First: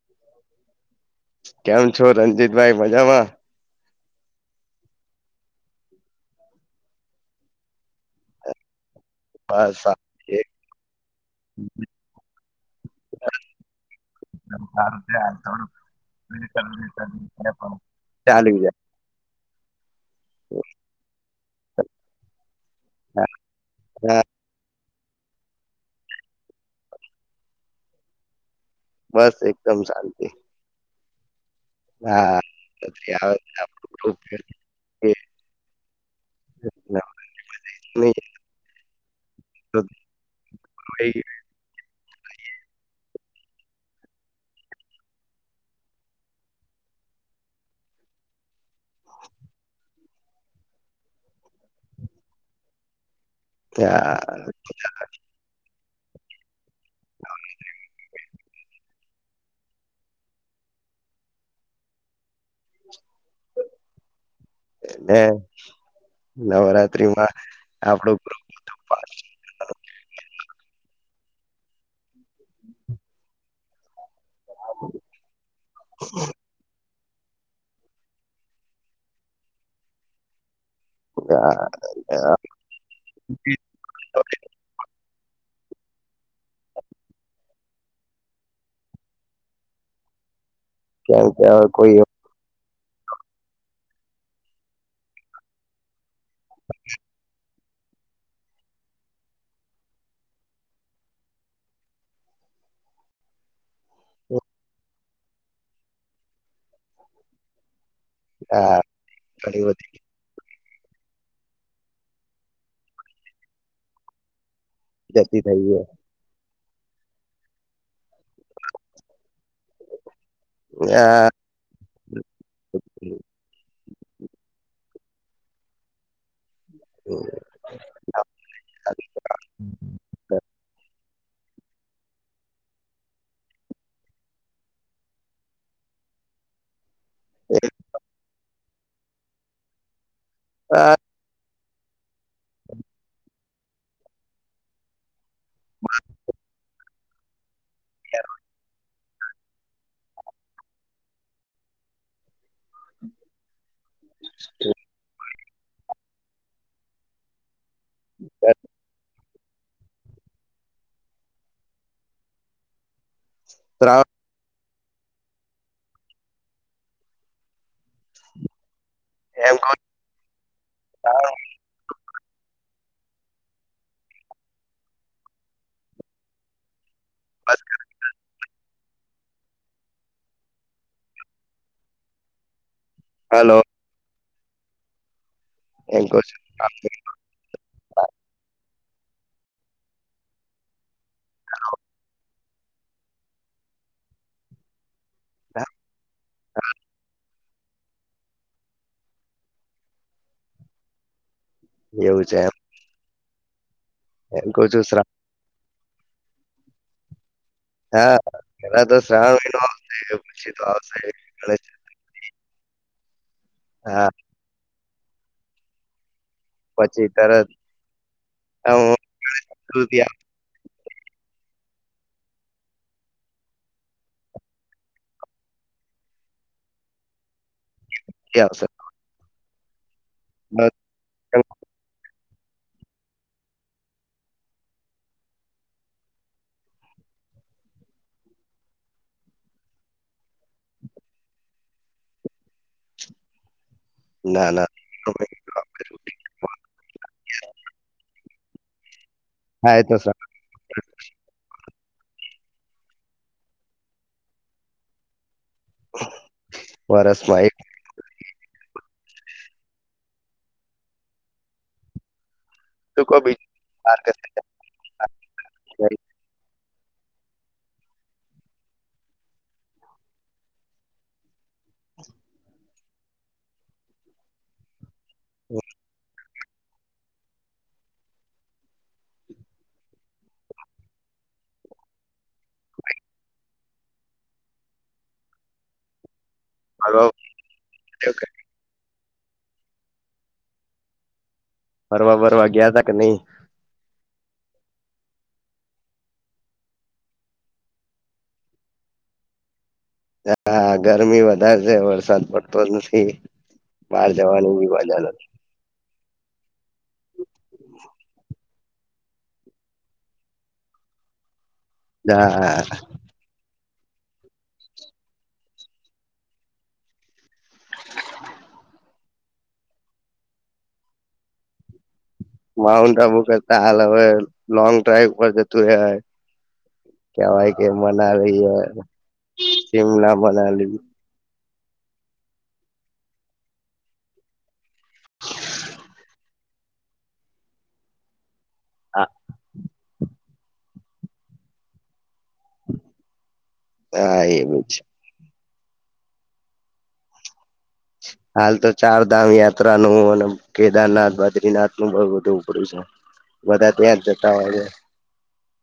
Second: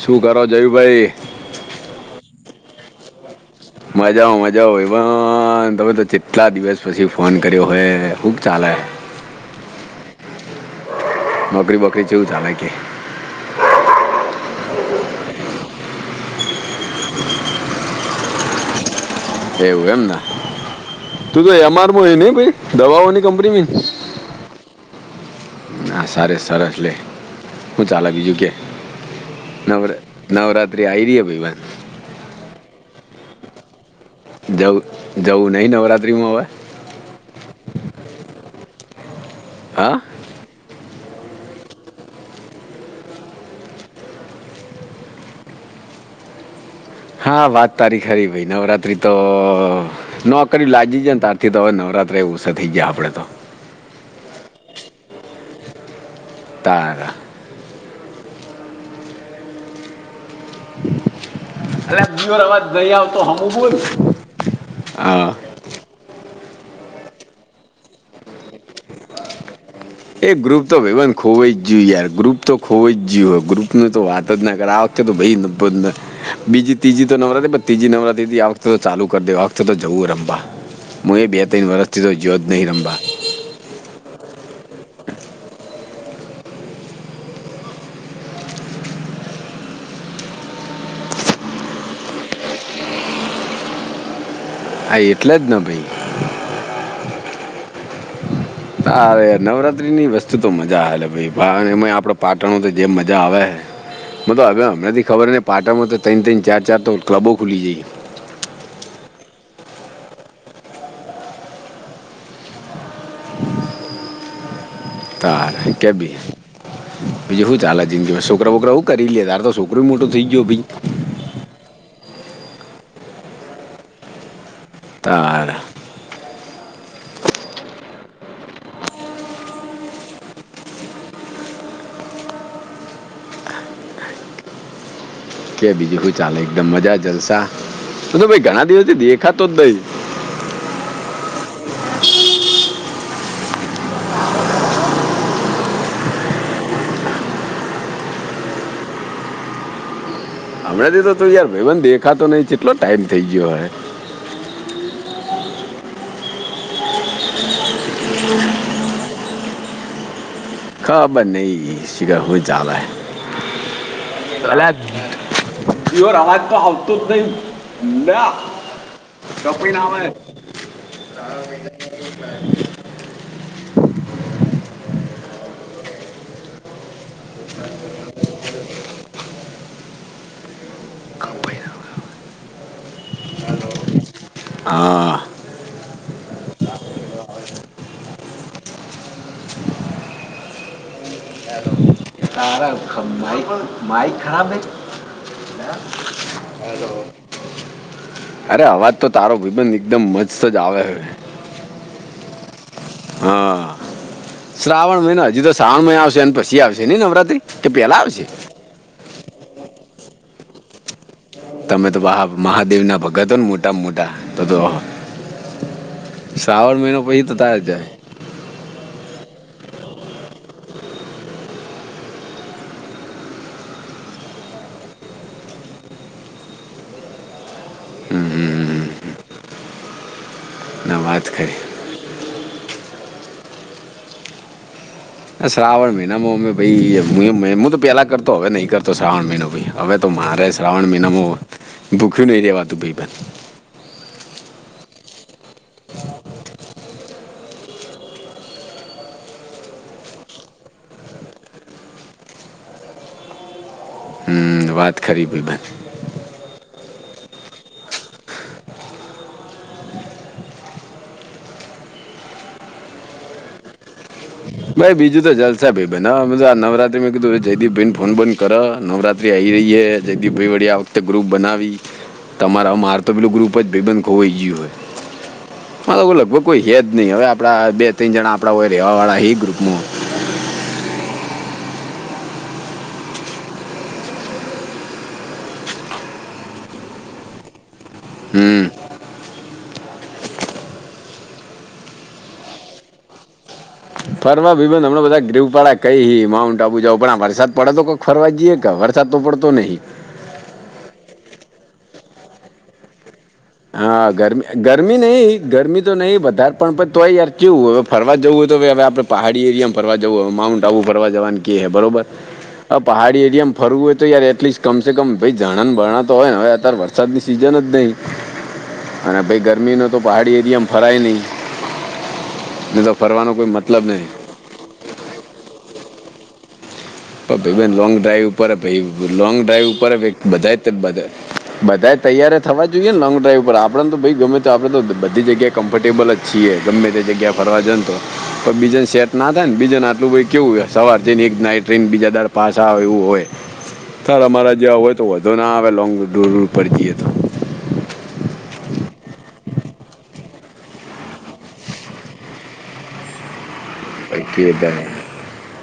શું કરો જયુંભાઈ? કેમ છો રંજીતભાઈ મજામાં? મજા આવ મજા આવ એ પણ તમે તો જેટલા દિવસ પછી ફોન કર્યો હય શુક ચાલે. બસ આ. એકદમ નોકરી બોકરી જેવું ચાલે કે. [unintelligible] [unintelligible] ચાલ્યું છે. એવું એમના. તું તો એમઆરમાં હોય ને દવાઓની હા, કંપનીમાં. હા, હા, સરસ સરસ લે હું ચાલે બીજું કે. બસ એકદમ નવરા શાંતિ નવરાત્રિ આઈ [unintelligible] હા [unintelligible] જવું જવું નઈ નવરાત્રિમાં હવે. નવમી હા [unintelligible] હા, વાત તારી ખરી ભાઈ નવરાત્રી તો નો. ક લાજી જાયને તારથી તો હવે નવરાત્રે એ ઉસા થઈ જાય આપણે તો. ક્યાં. તારા. [inaudible] અ બર અવાજ ગઈ આવતો હમુંય એ નવરાત્ર્રી માં આપડું એ ગ્રુપ તો ભાઈન ખોવો જ ગયું યાર ગ્રુપ તો ખોવો જ ગયું હોય ગ્રુપનું તો વાત નગર આવતે તો ભાઈ બીજી ત્રીજી તો નવરાતી ત્રીજી નવરાતી આ વખતે તો ચાલુ કરી દે આ વખતે તો જવું રમવા. હ એ બે ત્રણ વર્ષથી તો જ્યો જ નહીં રમવા. [unintelligible] [unintelligible] [unintelligible] કોઈ. હા, એટલે જ તો ભઈ. [inaudible] હા, નવરાત્રીની વસ્તુ તો મજા હાલે ભઈ એમાં આપડે પાટણ તો જેમ મજા આવે. મતલબ હવે હમણાથી ખબર ને પાટામાં તો ત્ર તન ચાર ચાર તો કલબો ખુલી જાય. હા [unintelligible] જતી તાર થઈ છે કેવીી પીી શું ચા આ જિંદગીમાં છોકરા છોકરાું કરી લે તાર તો છોકરોું મોટું થઇ ગયો ભ આ તાર હ કે બીજું શું ચાલે એકદમ મજા જલસા ભાઈ ઘણા દિવસે દેખાતો જ દઈ હા [inaudible] હ હમણાંથી તો યાર ભાઈન દેખાતો નહી કેટલો ટાઈમ થઈ ગયો હવે હ હમ ખાબર નહી શિગ હોય ચાલા ત્રાણ ચલા પયોર અવાજ તો હાલતો જ નહી ના કપ મહિનામાંાર મહ હા ક હલો. હા. એ હલકો છે. તારા પણ માઇક ખરાબ હૈ. હા, હલો અરે અવાજ તો તારો વિબંધ એકદમ મજતજ આવે હવે એવું છે એમ હા કઉ છું શ્રાવણ મહયનો હજી તો શ્રાવણ મહય આવશે પછી આવશે નઈ નવરાતિ કે પેલા હા, આવશે પેલા તો શ્રાવ ન આવશે પછી તો આવશે ગ તમે તો મહાદેવ ના ભગતો મોટામાં હા, મોટા તો તો. શ્રાવણ મહિનો પછી તો તરત તાર જાય હું. [unintelligible] આવતી આવશે. હમ્મ. ના વાત કરે. શ્રાવણ મહિનામાં અમે ભાઈ હું હું તો પહેલા કરતો હવે નહીં કરતો શ્રાવણ મહિનો ભાઈ. હવે તો મારે શ્રાવણ મહિનામાં ભૂખ્યું નહી રેવાતું ભઈબંધ. ના ના હો ભઈ. [inaudible] તો સર. [unintelligible] હ વાત ખરી ભઈબંધ. વરસમાં એક [inaudible] શું કો બી. [unintelligible] ભાઈ બીજું તો જલસા ભઈબંધ હ નવરાત્રી મે કીધું જયદીપ ભઈ ને ફોન બંધ કરો નવરાત્રી આ આવી રહી હ જયદીપ ભાઈ વળી આ વખતે ગ્રુપ બનાવી. તમારા માર તો પેલુ ગ્રુપ જ ભઇબંધ ખોવાઈ ગિયું હે. હમ્મ. હવે લગભગ કોઈ હ જ નહી હવે આપ બે ત્રણ જણા આપણા હોય ર રહેવા વાળા હ ગ્રુપમાં. હાલો. હમ્મ. ફરવા બરવા ગયા તા કે નહીં. ફરવા ભઈબંધ હમણાં બધા ગ્રુપવાળા કઈ માઉન્ટ આબુ જાવ પણ આ વરસાદ પડે તો કોક ફરવા જઈએ ક વરસાદ તો પડતો નહીં. હા ગરમી વધારે છે વરસાદ પડતો જ નથી. હા બહાર ગરમી જવાની બી ગરમી મજા નથી. નહી. ગરમી તો નહી વધાર પણ તોય યાર કેવું હવે ફરવા જવું હોય તો હવે આપણે પહાડી એરિયામાં ફરવા જવું હ માઉન્ટ આબુ ફરવા જવાનું કે હે બરોબર હા, આ પહાડી એરિયામા. ફરવું હોય તો યાર એટલીસ્ટ કમ સ કમ ભાઈ ઝરણાં ને બરણા તો હોય ને હવે અત્યારે વરસાદની સિઝન જ નહીં. અને ભઈ ગરમી ન તો પહાડી એરિયામાં ફરાય નહી. માઉન્ટન્ટ આબુ કેતા હાલવે લોંગ ડ્રાઈવ પર જતુ રેવાય. પર કેવાય કે ભઈબન્ધ લોંગ ડ્રાઈવ મનાલી, ઉપર અ, ભઈ લોંગ ડ્રાઈવ ઉપર શિમલા, ભ બધા મનાલી બધા. બધા તૈયાર થવા જોઈએને લોંગ ડ્રાઈવ ઉપર આપડને તો ભઈ ગમે તો આપડ તો બધી જગ્યા કમ્ફર્ટેબલ જ છીએ ગમે તે જગ્યા ફરવા જોન તો. પર બીજે હા, સેટ ના થાય ને બીજન આટલું કેવું સવારથી ને એક નાઈટ. ટ્રેન બીજા દર પાસે આવે એવું હોય ત હા, એ અમારા બી છે. જેવા હોય તો વોધો ના આવે લોંગ ટૂર ઉપર જીયે તો હાલ તો ચારધામ યાત્રા ન હું અને. કેદારનાથ, બદ્રીનાથ નું બ બધું ઉપડ્યું છે બધા ત્યાં જ ભાઈ જતા કે હોય છે. દાડે.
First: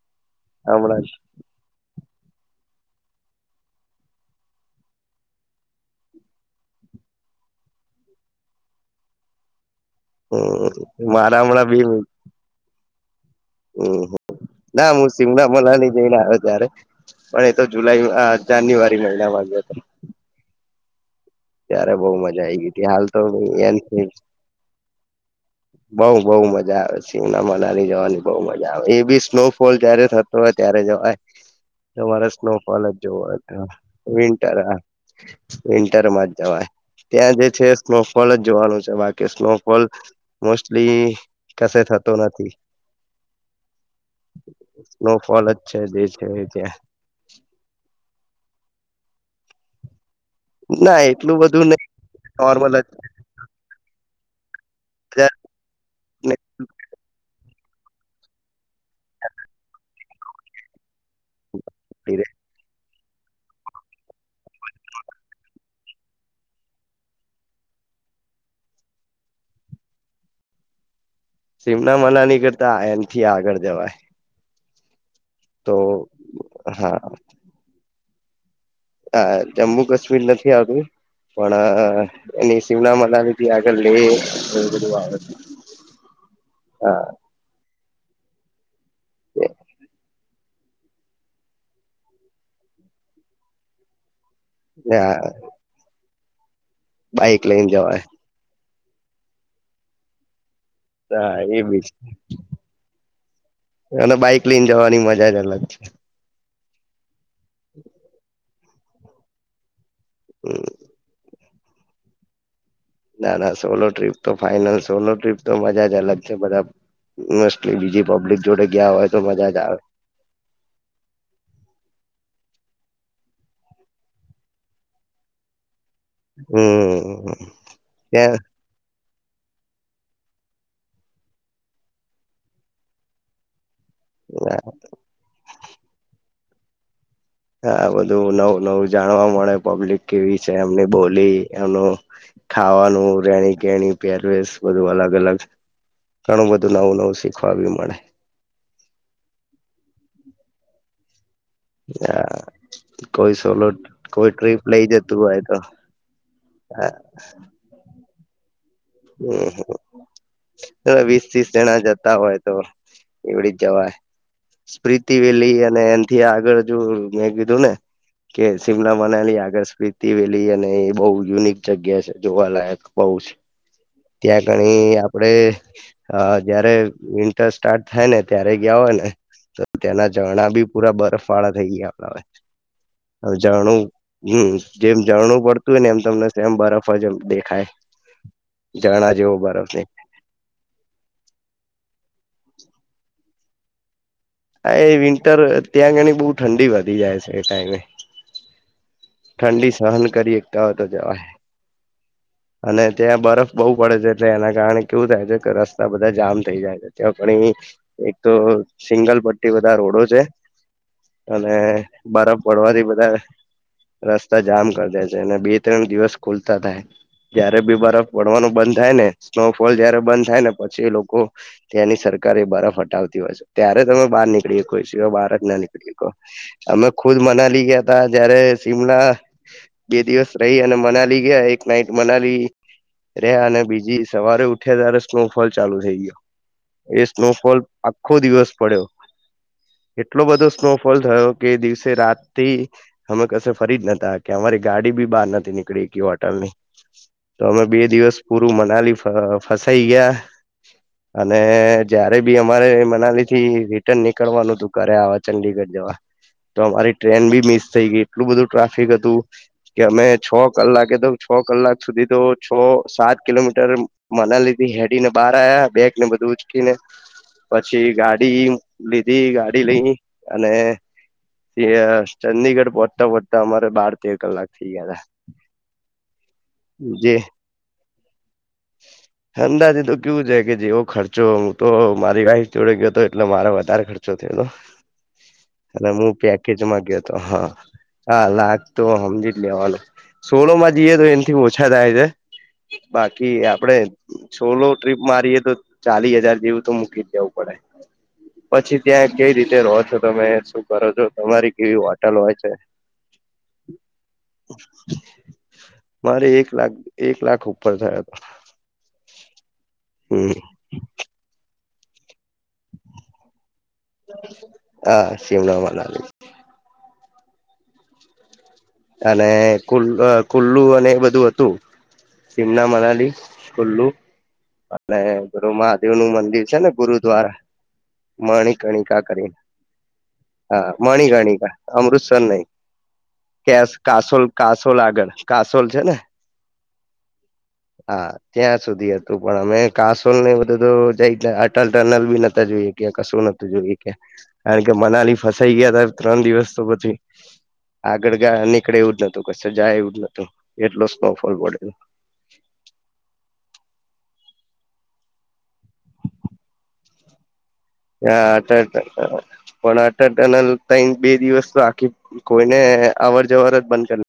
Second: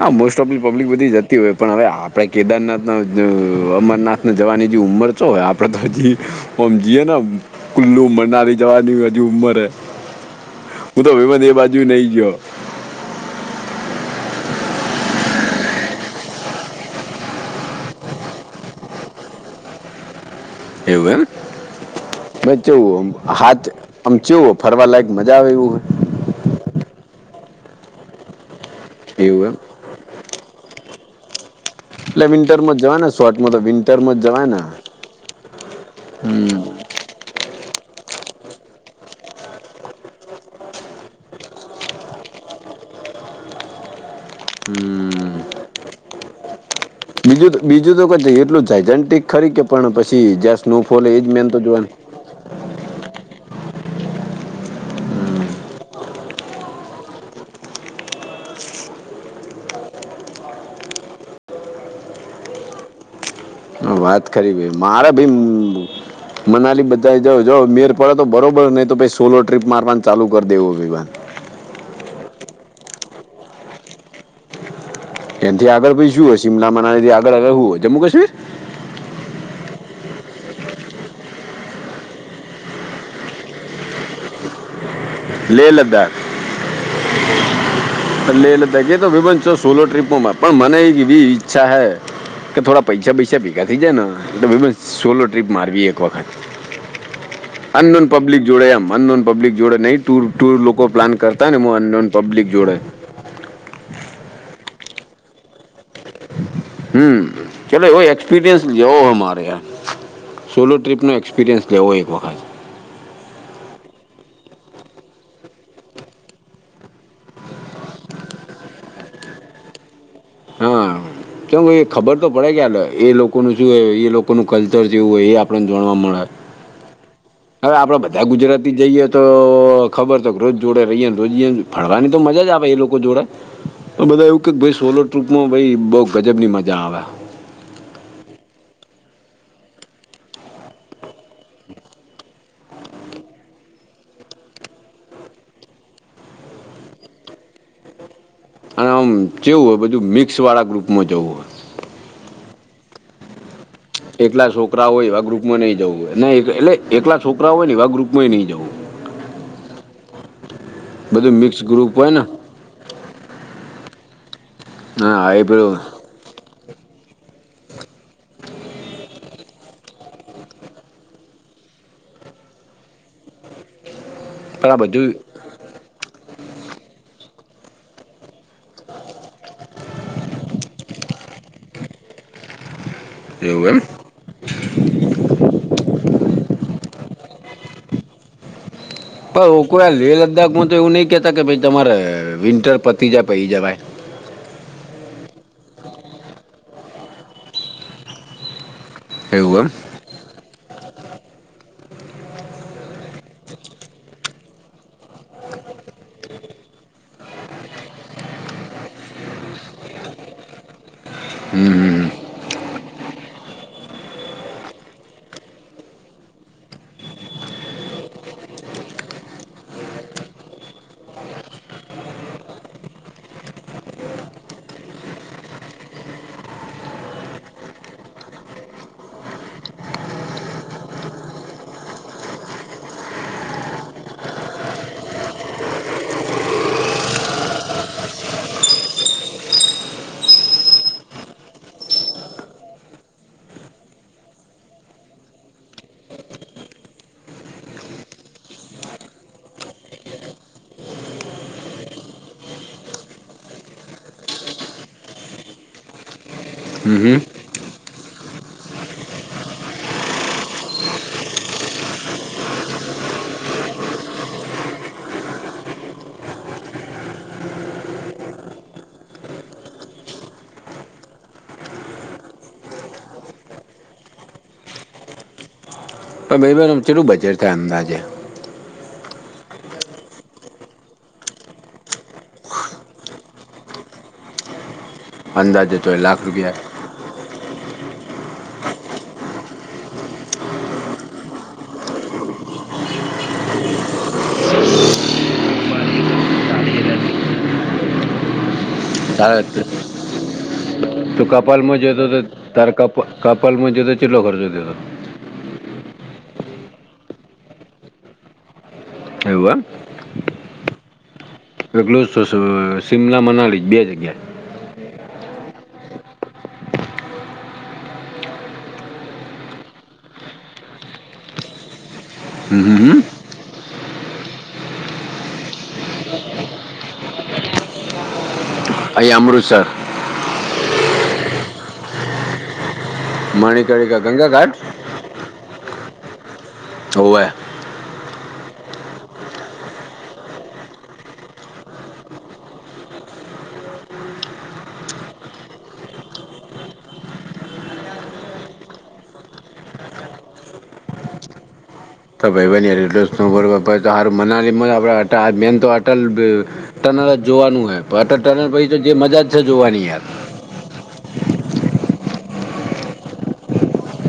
હા મોસ્ટઓફલી પબ્લિક હમણાં બધી જતી હોય. પણ હવે આપણે કેદારનાથના અમરનાથને જવાની જે ઉંમર છો આપણે તો હજી હમ જઈએ નમ, કુલ્લું મનાલી જવાની હજી ઉંમરે હું તો હમ મારા વેવદ એ હમણાં બાજુ નઈ ગયો. અહ, ના હું શિમલા મનાલી ગયેલા હતા ત્યારે પણ એ તો જુલાઈ અ જાન્યુઆરી મહિનામા ગ્યો હતો. એવું એમ ત્યારે બહુ મજા મે આઈ ગઈ હતી હાલ ચેવું તો હાથ આમ ચેવું હો ફરવા લાયક મજા આવે એવું હો. બઉ બઉ મજા આવે શિમના મનાલી જવાની બહુ મજા આવે એ બી હોય એવું એમ સ્નોફોલ જયારે થ તોય ત્યારે જવાય. એટલે તમારે વિન્ટરમાં સ્નોફોલ જ જવાય ને જોવો શોર્ટમાં તો વિન્ટરમાં જ જવાય વિન્ટર ને હ વિન્ટરમાં જ. હમ જવાય ત્યાં જે છે સ્નોફોલ જ જોવાનું છે બાકી સ્નોફોલ મોસ્ટલી કસે થતો નથી. હમ સ્નોફોલ જ છે જે છે એ છે. બીજું દ બીજું તો ક એટલું જાયજેન્ટિક ખરી કે પણ પછી, જ્યાં સ્નોફોલ એજ મેન તો જોવાનું કાર્બોનેટ કયા ને [inaudible] ઉભીરે વાત ખરી ભઈ મારે ભીમ મનાલી બધા એ જવુ, જો નેર પડે તો બરોબર, નહી તો ભાઈ સોલો ટ્રીપ મારવાનું ચાલુ કરી દેવું વિવાને. શિમના મનાલી કરતા એનથી આગળ જવાય. એનથી તો આગળ પછી શું હોય? સીમલા હા મનાલી થી આગળ હવે હું હોય? જમ્મુ કાશ્મીર? હા, જમ્મુ કાશ્મીર નથી આવતું. પણ, સીમલા મનાલી થી આગળ લેહ ને બધું આવે. લેહ લદ્દાખ, હા પણ લેહ લદ્દાખ કે લો વિમાનચો સોલો ટ્રિપ હું મારું. પણ મને એક એવી ઈચ્છા હૈ, કે થોડા પૈસા બૈસા ભેગા થઈ જાય ન. [unintelligible] હા સોલો ટ્રીપ મારવી એક વખત, બાઈક લઈને જવાય અન્નનૂન પબ્લિક જોડે એમ અનનોન પબ્લિક જોડે નહી, ટુર ટુર લોકો પ્લાન હા કરતા ને એ મો બી અનનોન પબ્લિક જોડે અને બાઈક લઈને જવાની મજા જ અલગ છે. હમ્મ, ચલો એવો એક્સપીરિયન્સ લેવો હમારે એમ. સોલો ટ્રીપનો એક્સપિરિયન્સ લેવો એક વખત. ના ના સોલો ટ્રીપ તો ફાાઈનલ, સોલો ટ્રીપ તો મજા જ અલગ છે, બધ મસ્ટ બીજી પબ્લિક જોડે ગયા હોય તો મજાજ આવ હા કેમએ ખબર તો પડે કે હલે એ, લોકોનું શું એ, એ લોકોનું કલ્ચર જેવું હોય એ આપણને જોણવા મળે. હમ્મ હવે આપણે બધા ગુજરાત તી જઈએ તો, ખબર તો રોજ જોડે રહીએને રોજ ફળવાની તો મજાજ આવે એ લોકો જોડે. [inaudible] અ બધા એવું કે, ભઈ સોલો ટ્ર્રીપમાં ભઈ બઉ ગજબની મજા આવે. હા બધું નવું નવું જાણવા મળે, પબ્લિક કેવી છે, એમની બોલી, એમનું ખાવાનું, રેણીકેણી, પેરવેશ, બધું અલગ અલગ ઘણું બધું નવું નવું શીખવા બી મળે. આમ કેવું હોય, બધું મિક્સવાળા ગ્રુપમાં જવું હોય. [unintelligible] કોઈ સોલો કોઈ એકલા ટ્રીપ લઈ છોકરા હોય જતું એવા તો ગ્રુપમાં નઈ જવું હોય, એટલે એકલા છોકરા હોય ને એવા ગ્રુપ મોહે નહી જાઉં હમ્મ, એ વીસ બધું ત્રીસ મિક્સ જણા ગ્રુપ જતા ને હોય. તો એવડી જવાય, સ્પ્રિતી હા એ વેલી પેલું અને એલ કે આગળ હજુ મેં કીધું ને. કે શિમલા મનાલી આગળ, સ્પ્રીતિ વેલી અને એ બહુ યુનિક જગ્યા છે, જોવાલાયક બઉજ. ત્યાં આગળ પણ આ એ બધું આપડે હા જયારે વિન્ટર સ્ટાર્ટ થાય ને ત્યારે ગયા હોય ને તો ત્યાંના ઝરણા બી પૂરા બરફવાળા થઈ ગાયેલા હોય. એવું એમ હજાણું, યુ જેમ જણવું પડતું હોયને, એમ તમને એમ બરફ જ એમ દેખાય. જણાજ પણ હુ કો આ લે લદ્દાખમાં તો એવું નહી કહેતા, કે ભઈ તમારે વિન્ટર પતી જાય પહિ જવાય. આ એ વિન્ટર, ત્યાં જઈને બહુ ઠંડી વધી જાય છે એ ટાઈમે. એવું ઠંડી સહન કરી એકતા હો તો જવાય. અને ત્યાં બરફ બહુ પડે છે એટલે એના કારણે કેવું થાય છે કે રસ્તા બધા જામ થઈ જાય છે. ત્યાં પણી એક તો સિંગલ પટ્ટી બધા રોડો છે. અને એમ હમ બરફ પડવાથી બધાં રસ્તા જામ કર દે છે. અને બે ત્રણ દિવસ ખુલતા થાય. જયારે બી બરફ પડવાનું બંધ થાય ને, સ્નોફોલ જયારે બંધ થાય ને પછી લોકો ત્યાંની સરકાર એ બરફ હટાવતી હોય છે. ત્યારે તમે બહાર નીકળી હકો એ સિવાય બાર જ ના નિકળી હકો. અમે ખુદ મનાલી ગયાતા જયારે શિમલા બે દિવસ રહી અને મનાલી ગયા એક નાઈટ મનાલી રયા અને બીજી સવારે ઉઠ્યા ત્યારે સ્નોફોલ ચાલુ થઈ ગયો. એ સ્નોફોલ આખો દિવસ પડ્યો. એટલો બધો સ્નોફોલ થયો કે એ દિવસે રાતથી અમે કસે ફરી જ નતા હકયા. અમારી ગાડી બી બહાર નથી નીકળી હકી હોટલની. તો અમે બે દિવસ પૂરું મનાલી ફ ફસાઈ ગયા. અને જયારે બી અમારે મનાલીથી રિટર્ન નીકળવાનું હતું ઘરે આવા ચંડીગઢ જવા. તો હમ અમારી હમ હમ ટ્રેન બી મિસ થઈ ગઈ. એટલું બધું ટ્રાફિક હતું. કે અમે છ કલાકે તો છ કલાક સુધી તો છ સાત કિલોમીટર એમ મનાલીથી હેડી ને બહાર આયા બેગને બધું ઉચકીને. પછી ગાડી લીધી, ગાડી લઈ અને પછી ચંદીગઢ પહોંચતા પહોચતા અમારે બાર તેર કલાક થઇ ગયાતા. પણ ભઈબંધ આમ ચેટલું બજેટ થાય અંદાજે? [inaudible] અંદાજે તો કેવું છે, કે જેવો ખર્ચો હું તો મારી વાઇફ જોડે ગયો તો એટલે મારો વધારે ખર્ચો થયો તો. અંદાજે એટલે તો એ મું લાખ રૂપિયા પેકેજમાં ગયો તો હા. હા લાખતો હમજી જ લેવાનું. સોલોમાં જઈએે તો એનથી ઓછા થાય છે. બાક કી આપડે સોલો ટ્રીપ મારીએે તો ચાલી હજાર જેવું તો મૂકી જ દેવું પડે. પછી ત્યાં કઈ તારે રીતે રો તું છો તમે, શું કરો છો, તમારી કપાલમાં કેવી જતો હોટલ તો હોય છે. તારે કપ કપાલમાં જતો કેટલો ખર્ચો થયો મારે એક લાખ એક લાખ ઉપર થયા. એવું એમ? હમ્મ [inaudible] શિમલા, મનાલી બે જગ્યાએ. હા શિમલા, મનાલી. અને કુલ અ કુલ્લુ અને એ બધું હતું. હમ સીમલા, હમ હમ. મનાલી, કુલ્લુ. અને ગુરુ મહાદેવનું મંદિર છે, ને ગુરુદ્વારા? મણિકણિકા અહીં કરીને. અમૃતસર હા મણિકણિકા અમૃતસર નહીં. કેસ મણિકર્ણિકા કાસોલ, ગંગા ઘાટ કાસોલ આગળ કાસોલ છે ને? હોવે. હા ત્યાં સુધી હત તું પણ અમે કાસોલ ને એ બધું તો [unintelligible] અટલ ટનલ બી નહતા જોયા કે કશું નતું જોયું કે કારણ કે મનાલી ફસાઈ ગયા તા ત્રણ દિવસ તો પછી આગળા ગા નીકળે એવું જ નતું, કશું જાય એવું જ નતું, એટલો સ્નોફોલ પડે [unintelligible] [unintelligible] ટનલ જ જોવાનું હે, પણ અટલ ટનલ પછી તો જે મજા જ છે જોવાની યાર. તઈન બે દિવસ તો આખી કોઈને અવર જવર જ બંધ કર